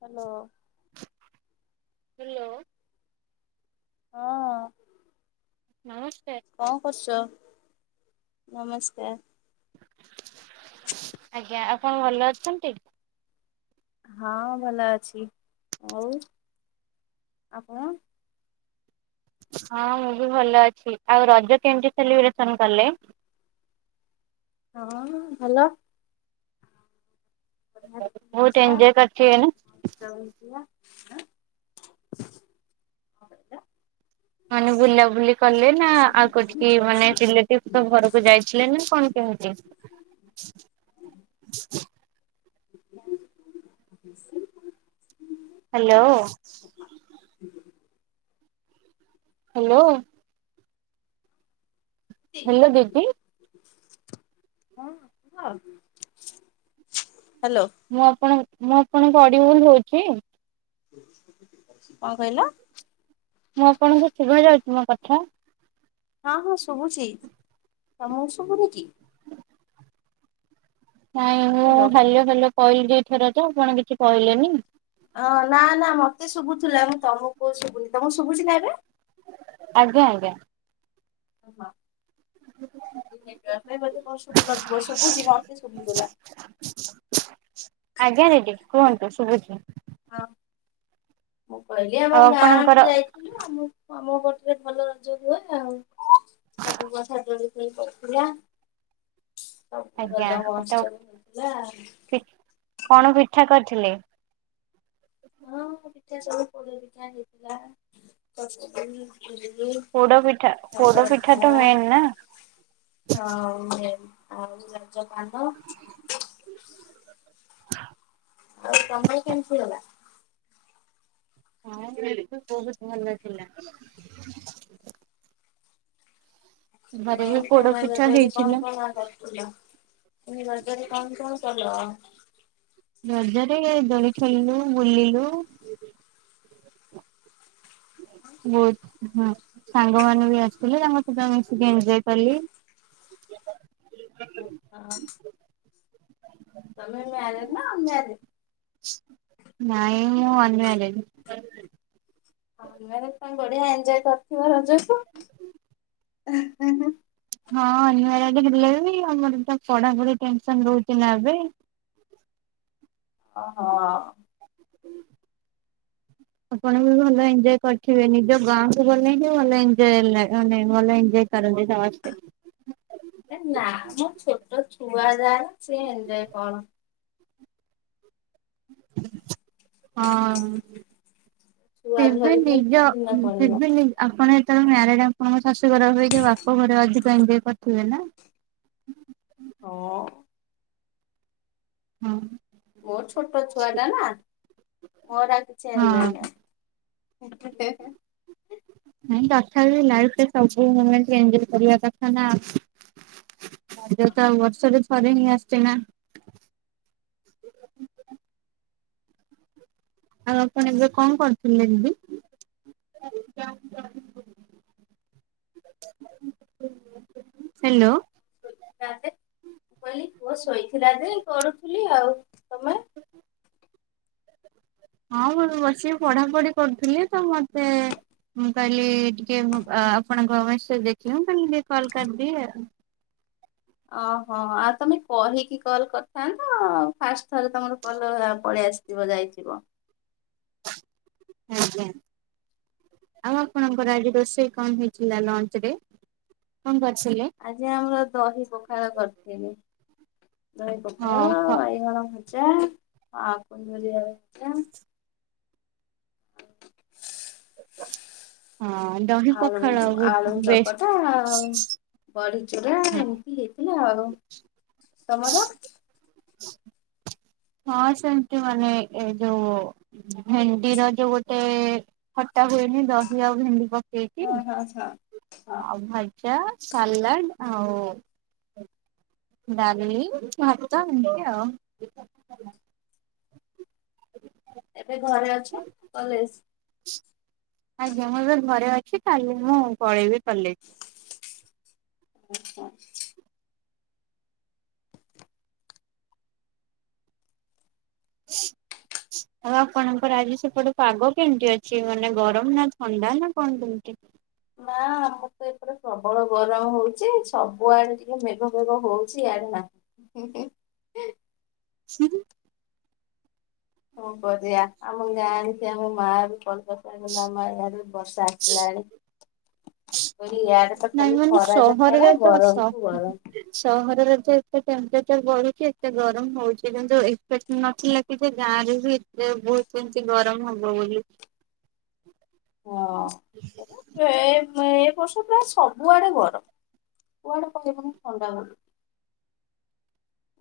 Hello. Hello. ହଁ। ନମସ୍କାର। କଣ କରୁଛ ନମସ୍କାର। ଆଜ୍ଞା ଆପଣ ଭଲ ଅଛନ୍ତି। ହଁ ଭଲ ଅଛି ହଉ ଆଉ ମୁଁ। ହଁ ମୁଁ ବି ଭଲ ଅଛି ଆଉ ରଜ କେମିତି ସେଲିବ୍ରେସନ କଲେ। ହଁ ହାଲୋ। ବହୁତ ଏଞ୍ଜୟ କରିଥିବେ ନା? [unintelligible] ମାନେ ବୁଲା ବୁଲି କଲେ ନା ଆଉ କୋଠିକି ମାନେ ରିଲେଟିଭିଙ୍କ ଘରକୁ ଯାଇଥିଲେ ନା କଣ କେମିତି। ହାଲୋ। ହାଲୋ। Hello baby. ହଁ ହଁ ହାଲୋ। ମୁଁ ଆପଣ ମୁଁ ଆପଣଙ୍କ ଅଡିଉଲ୍ ହଉଚି। କଣ କହିଲ? ମୁଁ ଆପଣଙ୍କୁ ଶୁଭା ଯାଉଛି ମୋ କଥା। ହଁ ହଁ ଶୁଭୁଛି ତମକୁ ଶୁଭୁନିକି। ନାଇଁ ମୁଁ ହ୍ୟାଲୋ। ହାଲୋ ହାଲୋ କହିଲି ଏଇଥରଜ ଆପଣ କିଛି କହିଲେନି। ହଁ ନା ନା ମତେ ଶୁଭୁଥିଲା ମୁଁ ତମକୁ ଶୁଭୁନି ତମକୁ ଶୁଭୁଛି ନା ଏବେ। ଆଜ୍ଞା ଆଜ୍ଞା। ହଁ [unintelligible] ବୋଧେ କଣ ଶୁଭୁନଥିବ ଶୁଭୁଛି ମତେ ଶୁଭିଗଲା। ଆଜ୍ଞା ରେଟି କୁହନ୍ତୁ ଶୁଭୁଛିି। ହଁ ମୁଁ କହିଲି ଆମ ଆଉ ଆପଣଙ୍କର ଗାଁକୁୁ ଯାଇ ଆମ ଆମ ପଟରେ ଭଲ ରଜ ହୁଏ ଆଉ। ସବୁ କଥା କ୍ଲିୟର କି କହୁଥିଲା। ଆଜ୍ଞା ମହୋତ୍ସବ ହେଇଥିଲା। [unintelligible] କଣ ପିଠା କରିଥିଲେ? ହଁ ପିଠା ସବୁ ପୋଡ ପିଠା ହେଇଥିଲା କରିଥିଲି। ଏଣ୍ଡୁରି ପୋଡ ପିଠା ପୋଡ କାକରା ପିଠା ତ ମେନ୍ ନା। ହଉ [inaudible] ଆଉ ରଜ ଧାନ ଆଉ ତମେଇ କେମିତି ହେଲା? ହଁ ରିଏଲି ବହୁତ ଭଲ ଲାଗିଲା। ଘରେ ବି [unintelligible] ପୋଡ ପୁଲ ପିଠା ହେଇଥିଲା। ମୁଁ ନି ରଜରେ କଣ କଣ କଲ? ରଜରେ ଦୋଳି ଖେଳିଲୁ ବୁଲିଲୁ। ବହୁତ ହଁ। ସାଙ୍ଗ ମାନେ ବି ଆସିଥିଲେ ଆମେ ମିଶିକି ଏନଜଏ କଲି। [inaudible] ହଁ। ତମେ ମ୍ୟାରେଜ ନା ଅନମ୍ୟାରେଜ? ନାଇଁ ମୁଁ ଅନମ୍ୟାରେଡ। ଅନମ୍ୟାରେଡ ପାଇଁ ବଢିଆ ଏନଜଏ କରିଥିବ ରଜ। [inaudible] ହ ହ ହଁ ହଁ [unintelligible] ହେଲେ ବି ଆମର ତ ପଢାପଢି ଟେନସନ ରହୁଛି ନା ଏବେ ଓହୋ। [inaudible] ଆପଣ ବି ଭଲ ଏନଜଏ କରିଥିବେ ନିଜ ଗାଁକୁ ଗଲେ ହିଁ ଭଲ ଏନଜଏ ଲାଗେ ଭଲ ଏନଜଏ କରନ୍ତି ସମସ୍ତେ। ନାମ ଛୋଟ ଛୁଆ ଯାର ସିଏ ଏନଜଏ କଣ? ହଁ। ଛୁଆ ଫିର୍ ବି ଧରି ଧରି ନିଜ ଦିନ ଫିର୍ ପଳେଇବ ବି ନି ଆପଣ ଯେତେବେଳେ ମ୍ୟାରେଡ ଆପଣଙ୍କ ଶାଶୁଘର ଅପେକ୍ଷା ବାପ ଘରେ ଅଧିକ ଏନଜଏ କରିଥିବେ ନା? ଅ ହୁଁ। ମୋର ଛୋଟ ଛୁଆ ଟା ନା ମୋର କିଛି ହଁ ଏନଜଏ ନାହଁ। ହଁଏ ହଁ ଏ [unintelligible] ନାଇ ତଥାପି ଲାଇଫ ରେ ସବୁ ମୋମେଣ୍ଟ ରେ ଏନଜଏ କରିବା କଥା ନା। [inaudible] ବର୍ଷରେ ଥରେ ହିଁ ଆସେ ନା। ଆଉ ଆପଣ ଏବେ କଣ କରୁଥିଲେ ଦିଦି? [inaudible] ହ୍ୟାଲୋ [inaudible] ମୁଁ କହିଲି ପୁଅ ଶୋଇଥିଲା ଯେ ଗଡୁଥିଲି ଆଉ। ତମେ? ହଁ ମୁଁ ବସିକି ପଢାପଢି କରୁଥିଲି ତ ମତେ ମୁଁ କହିଲି ଟିକେ ଅ ଆପଣଙ୍କ ମେସେଜ ଦେଖି କହିଲି ଟିକେ କଲ କରିଦିଏ ଆଉ। ଓହୋ ଆଉ ତମେ କହିକି କଲ୍ କରିଥାନ୍ତ। ଫାଷ୍ଟ ଥରେ ତମର କଲ୍ ପଳେଇଆସି ଯିବ ଯାଇଥିବ? ଉ ହୁଁ। ଆଉ ଆପଣଙ୍କର ଆଜି ରୋଷେଇ କଣ ହେଇଥିଲା ଲଞ୍ଚ ରେ କଣ କରିଥିଲେ? ଆଜି ଆମର ଦହି ପଖାଳ କରିଥିଲି ଦହି ହଁ ପଖାଳ, ଖ ବାଇଗଣ ଭ ଯା କୁନ୍ଦ୍ରିରୀ ଆଳୁ ଭଜା। ହଁ। ଦହି ଆଳୁ ପଖାଳ ଆଳୁ ବହୁତ ବେଷ୍ଟ। ଚକଟା ଆଉ ବଢି ଚୁରା ଏମିତି ହେଇଥିଲା ଆଉ ତମର? ହଁ ସେମିତି ମାନେ ଏଯୋଉ ଭେଣ୍ଡିର ଯୋଉ ଗୋଟେ ଖଟା ହୁଏନି ଦହି ଆଉ ଭେଣ୍ଡି କ ଏକି ହଁ ହଁ ହଁ ହଁ ଆଉ ଭଜା ସାଲାଡ଼ ଆଉ ଡାଲି ଭାତ ଏମିତିଆଉ। ଏବେ ଘରେ ଅଛ କଲେଜ ଆଜ୍ଞା ମୁଁ ଏବେ ଘରେ ଅଛି କାଲି ମୁଁ ପଳେଇବି କଲେଜ। ଆଚ୍ଛା [unintelligible] ହୁଁ ଆଉ ଆପଣଙ୍କର ଆଜି ସେପଟେ ପାଗ କେମତି ଅଛି ମାନେ ଗରମ ନା ଥଣ୍ଡା ନା କଣ କେମିତି? ନା ଆମର ତ ଏପଟେ ପ୍ରବଳ ଗରମ ହଉଚି ସବୁଆଡେ ଟିକେ ମେଘ ଫେଘ ହଉଛି ୟାଡେ ନାହିଁ। ହୁଁ ହୁ। ହୁଁ ହୁଁ। କଣ କରିଆ ଆମ ଗାଁ ଆଣିଛି ଆମ [unintelligible] ବର୍ଷା ଆସିଲାଣି। ଇଆଡେ ତ ନାଇଁ ଖାଲି ମାନେ ଖରା ଯେ ସହରରେ ଖରା ତ ସହ ଗରମକୁୁ ଗରମ ସହରରେ ଯେ ଏତେ ଟେମ୍ପରେଚର ବଢୁଛି ଏତେ ଗରମ ହଉଛି କିନ୍ତୁ ଇଫେକ୍ଟ ନଥିଲାକି ଏତ ଗାଁରେ ବି ଏଥିରେ ବହୁତ କେମିତି ଗରମ ହବ ବୋଲି। ହଁ। ଏ ଏ ବର୍ଷ ପ୍ରାୟ ସବୁଆଡେ ଗରମ କୁଆଡେ କହିବନି ଥଣ୍ଡା ବୋଲି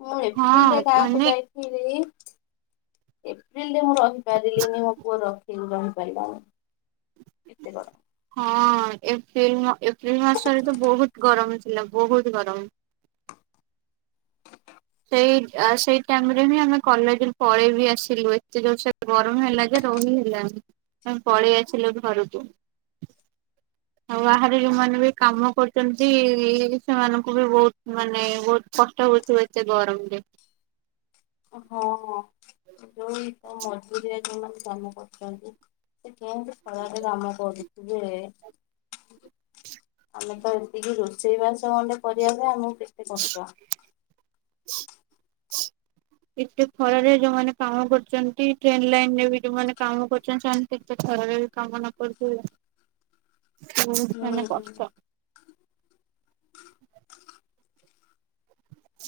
ମୁଁ ଏପ୍ରିଲରେ ହଁ ଗାଁକୁ ମାନେ ଯାଇଥିଲି ଏପ୍ରିଲରେ ମୁଁ ରହିପାରିଲିନି ମୋ ପୁଅ ରଖି ରହିପାରିବଲାନି କେତେ କଣ ହଁ ଏପ୍ରିଲ ଏପ୍ରିଲ ମାସରେ ତ ବହୁତ ଗରମ ହେଇଥିଲା ବହୁତ ଗରମ। ସେଇ ସେଇ ଟାଇମ୍ ରେ ହିଁ ଆମେ କଲେଜରୁ ପଳେଇ ବି ଆସିଲୁ ଏତେ ଜୋରସେ ଗରମ ହେଲା ଯେ ରହି ହେଲାନି ଆମ୍ ପଳେଇ ଆସିଲୁ ଘରକୁ। ଆଉ ଗରମ। ବାହାରେ ଯୋଉମାନେ ବି କାମ କରୁ ଚନ୍ତି ସେମାନଙ୍କୁ ବି ବହୁତ ମାନେ ବହୁତ କଷ୍ଟ ହଉଥିବ ଏତେ ଗରମରେ। ହଁ ଯୋଉ ମଜୁରିଆ ଯୋଉମାନେ କାମ କରୁଛନ୍ତି ସେ କେଏଁତି ଖରାରେ କାମ କରୁଥିବେ? ଆମେ ତ ଏତିକି ରୋଷେଇ ବାସ ଗଣ୍ଡେ କରିବାକୁ ଆମକୁ କେତେ କଷ୍ଟ ଛିଁ ଛିଁ ଏତେ ଖରାରେ ଯୋଉମାନେ କାମ କରୁଛନ୍ତି ଟ୍ରେନ୍ ଲାଇନ ରେ ବି ଯୋଉମାନେ କାମ କରୁଛନ୍ତି ସେମାନେ କେତେ ଖରାରେ କାମ ନ କରୁଥିବେ ବହୁତ ହୁଁ ମାନେ କଷ୍ଟ ଛି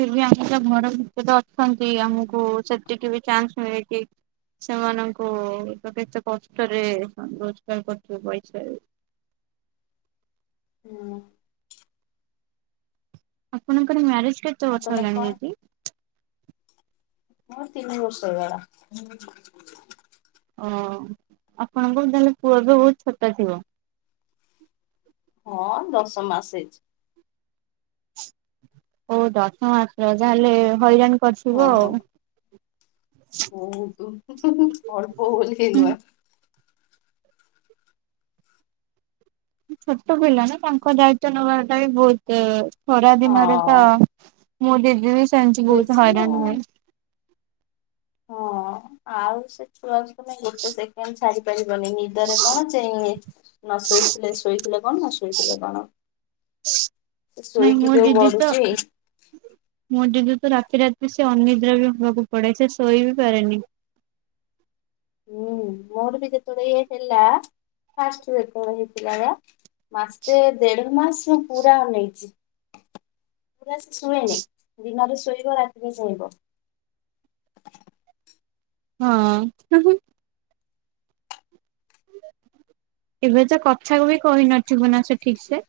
ଫିରବି ଆମେତ ଘର ଭିତରେ ଅଛନ୍ତି ଆମକୁ ସେତିକି ବି ଚାନ୍ସ ମିଳିଚି ସେମାନଙ୍କୁ ତ କେତେ କଷ୍ଟରେ ରୋଜଗାର କରୁଥିବେ ପଇସା ହୁଁ ଆପଣଙ୍କର ମ୍ୟାରେଜ କେତେ ଆଉ ବର୍ଷ ତମେ ହେଲାଣି କଣ? ଦିଦି? ମୋର ତିନି ବର୍ଷ ହେଇଗଲା। ଅଁ, ଆପଣଙ୍କର ତାହେଲେ ପୁଅ ଏବେ ବହୁତ ଛୋଟ ଥିବ। ହଁ ଦଶ ମାସ ହେଇଛି। ଓ ଦଶ ମାସର ଯାହାହେଲେ ହଇରାଣ ହଁ କରିଥିବ ହଁ ଆଉ ବହୁତ ଅଳ୍ପ ବୋଲି ହେଇ ନୁହଁ। ଛୋଟ ପିଲା ନା ତାଙ୍କ ଦାୟିତ୍ଵ ନେବା ଟା ବି ବହୁତ ଖରା ଦିନରେ ତ ହଁ ମୋ ଦିଦି ବି ସେଏଁତି ବହୁତ ବେଶୀ ହଇରାଣ ଆଉ। ହୁଏ। ହଁ ଆଉ ସେ ଛୁଆକୁ ନେଇ ଗୋଟେ ସେକେଣ୍ଡ ଛାଡ଼ି ପାରିବନି ନି ଦରେ କଣ ଯେଇଁ ବେ? ନ ଶୋଇଥିଲେ ଶୋଇଥିଲେ କଣ ନ ଶୋଇଥିଲେ କଣ। ନାଇଁ ଶୋଇ କି ମୋ ଯୋଉ ଦିଦି ତ ଗଡ଼ୁଚି। ମୋ ଦିଦି ତ ରାତି ରାତି ସେ ଅନିଦ୍ରା ବି ହବାକୁ ପଡ଼େ ସେ ଶୋଇ ବିି ପାରେନି। ହୁଁ ମୋର ବି ଯେତେବେଳେ ଇଏ ହେଲା, ଫାଷ୍ଟ ଯେତେବେଳେ ହେଇଥିଲା ବା ମାସେ ଦେଢ଼ ମାସ ପୁରା ଅନେଇଛି। ପୁରା ଶୁଏନି। ଦିନରେ ଶୋଇବ ରାତିରେ ଚେଁଇବ। ହଁ ହିଁ ହିଁ ଏବେ ତ କଥାକୁ ବି କହି ନଥିବ ନା ସେ ଠିକ ସେ?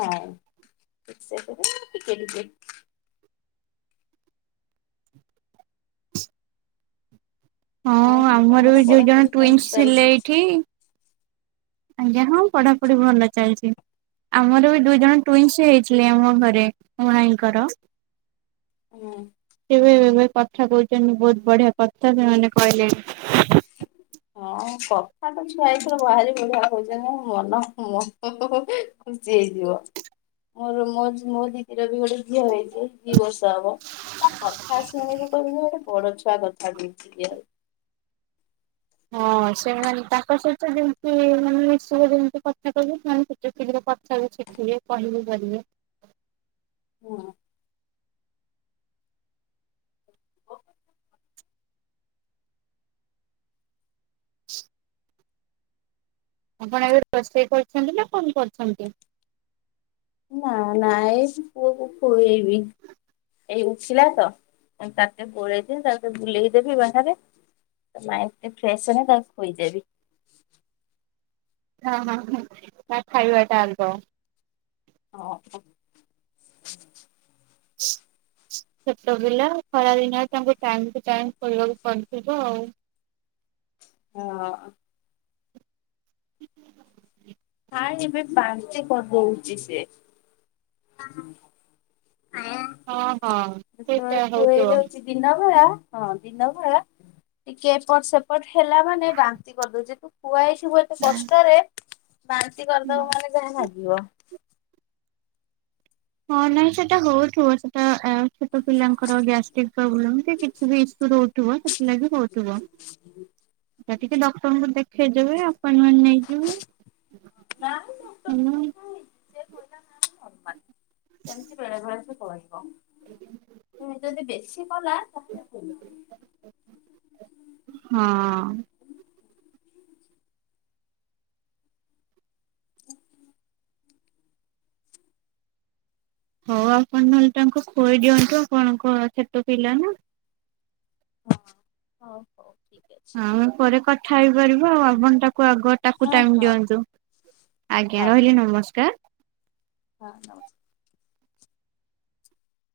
ନାଇଁ ସେଥି ପାଇଁ ଟିକେ ଟିକେ। ହଁ ଆଉ ଆମର ତମର ବି ଦୁଇ ଜଣ ପଢାପଢି ଟୁଇନ୍ସ୍ କେମିତି ଥିଲେ ଚାଲିଛି ଏଠି ଆଜ୍ଞା ହଁ ପଢ଼ାପଢ଼ି ଭଲ ଚାଲିଛି। ଆମର ବି ଦୁଇ ଜଣ ଟୁଇନ୍ସ୍ ହେଇଥିଲେ ଆମ ଘରେ ମୋ ଆଇଙ୍କର। ହୁଁ କେବେ ଏବେ କଥା କହୁଛନ୍ତି ବହୁତ ବଢ଼ିଆ କଥା ସେମାନେ କହିଲେଣି। ହ ହଁ କଥା ତ ଛୁଆ ଏଥର ବାହାରି ବଢ଼ିବା କହୁଛନ୍ତି ମୋ ମନ ମନ ଖୁସି ହେଇଯିବ। ମୋର ମୋ ମୋ ଦିଦିର ବି ଗୋଟେ ଝିଅ ହେଇଛି ଦି ବର୍ଷ ହବ। ତା କଥା ଶୁଣିବୁ କହିବୁ ଗୋଟେ ବଡ଼ ଛୁଆ କଥା କହୁଚି କି ଆଉ। ହଁ ସେମାନେ ତାଙ୍କ ସହିତ ଯେମି ତି ମାନେ ସିଏ ଯେମିତି କଥା କହିବେ, ସେମାନେ ସେତେ ଶୀଘ୍ର କଥା ବି ଶିଖିବେ କହି ବି ପାରିବେ। ହଁ। ଆପଣ ଏବେ ରୋଷେଇ କରିଛନ୍ତି ନା କଣ କରୁଛନ୍ତି? ନା -ନା ଏଇଠି ପୁଅକୁ ଖୁଏଇବି। ଏଇ ଉଠିଲା ତ, ମୁଁ ତାର ଟିକେ ଗୋଳେଇଦିଏ ବୁଲେଇଦେବି ବାହାରେ। ତା ମାଇଣ୍ଡ ଟିକେ ଫ୍ରେଶ୍ ହେଲେ ତାକୁ ଖୋଇଦେବି। ହଁ- ହଁ- ହଁ ଖାଇବା ଟା ଆଗ। ହଁ- ହଁ। [inaudible] ଛୋଟପିଲା ଖରାଦିନରେ ତାଙ୍କୁ ଟାଇମ୍ ଟୁ ଟାଇମ୍ ଖୋଇବାକୁ ପଡିଥିବ ଆଉ। ହଁ। ନାଇଁ ଏବେ ବାନ୍ତି କରିଦଉଛି ସିଏ। [unintelligible] ହଁ। ହଁ- ହଁ ସେଟା ହଉଥିବ। ଦଉଛି ଦିନ ବେଳା ହଁ ଦିନ ବେଳା ଟିକେ ଏପଟ ସେ ପଟ ହେଲା ମାନେ ବାନ୍ତି କରିଦଉଚି, ତୁ ଖୁଆଇଥିବୁ ଏତେ କଷ୍ଟରେ। ବାନ୍ତି ବାନ୍ତି କରିଦବ ମାନେ ଯାହା ନାଗିବ। ହଁ ନାଇଁ ସେଟା ହଉଥିବ। ସେ ଟା ଛୋଟ ପିଲାଙ୍କର ଗ୍ୟାଷ୍ଟ୍ରିକ ପ୍ରୋବ୍ଲେମ, କି କିଛି ବି ଇସ୍ୟୁ ରହୁଥିବ ସେଥିଲାଗି ହଉଥିବ। ହୁଁ ଆ ଟିକେ ଡକ୍ଟରଙ୍କୁ ଦେଖେଇଦବେ, ଆପ୍ଏଣ୍ଟମେଣ୍ଟ ନେଇଚି ମୁଁ ନା ଡକ୍ଟରଙ୍କୁ ହେଲା। ଦେଖା ହେଇଛି, ସେ କହିଲା ନା ନର୍ମାଲ। ସେମିତି ବେଳେବେଳେ ସେ କରିବ। ନାଇଁ ଯଦି ବେଶୀ କଲା ତାହେଲେ ହଁ। ହଉ ଆପଣ ନହେଲେ ତାଙ୍କୁ ଖୋଇ ଦିଅନ୍ତୁ। ଆପଣଙ୍କ ଛୋଟ ପିଲା ନା ହଁ ହଉ ହଉ। ଠିକ ଅଛି ଆମେ ପରେ କଥା ହେଇପାରିବା, ଆପଣ ତାକୁ ଆଗ ତାକୁ ହଁ ଟାଇମ ହଁ ହଉ ଦିଅନ୍ତୁ, ଆଜ୍ଞା ହଉ ରହିଲି ନମସ୍କାର। ହଁ ନମସ୍କାର।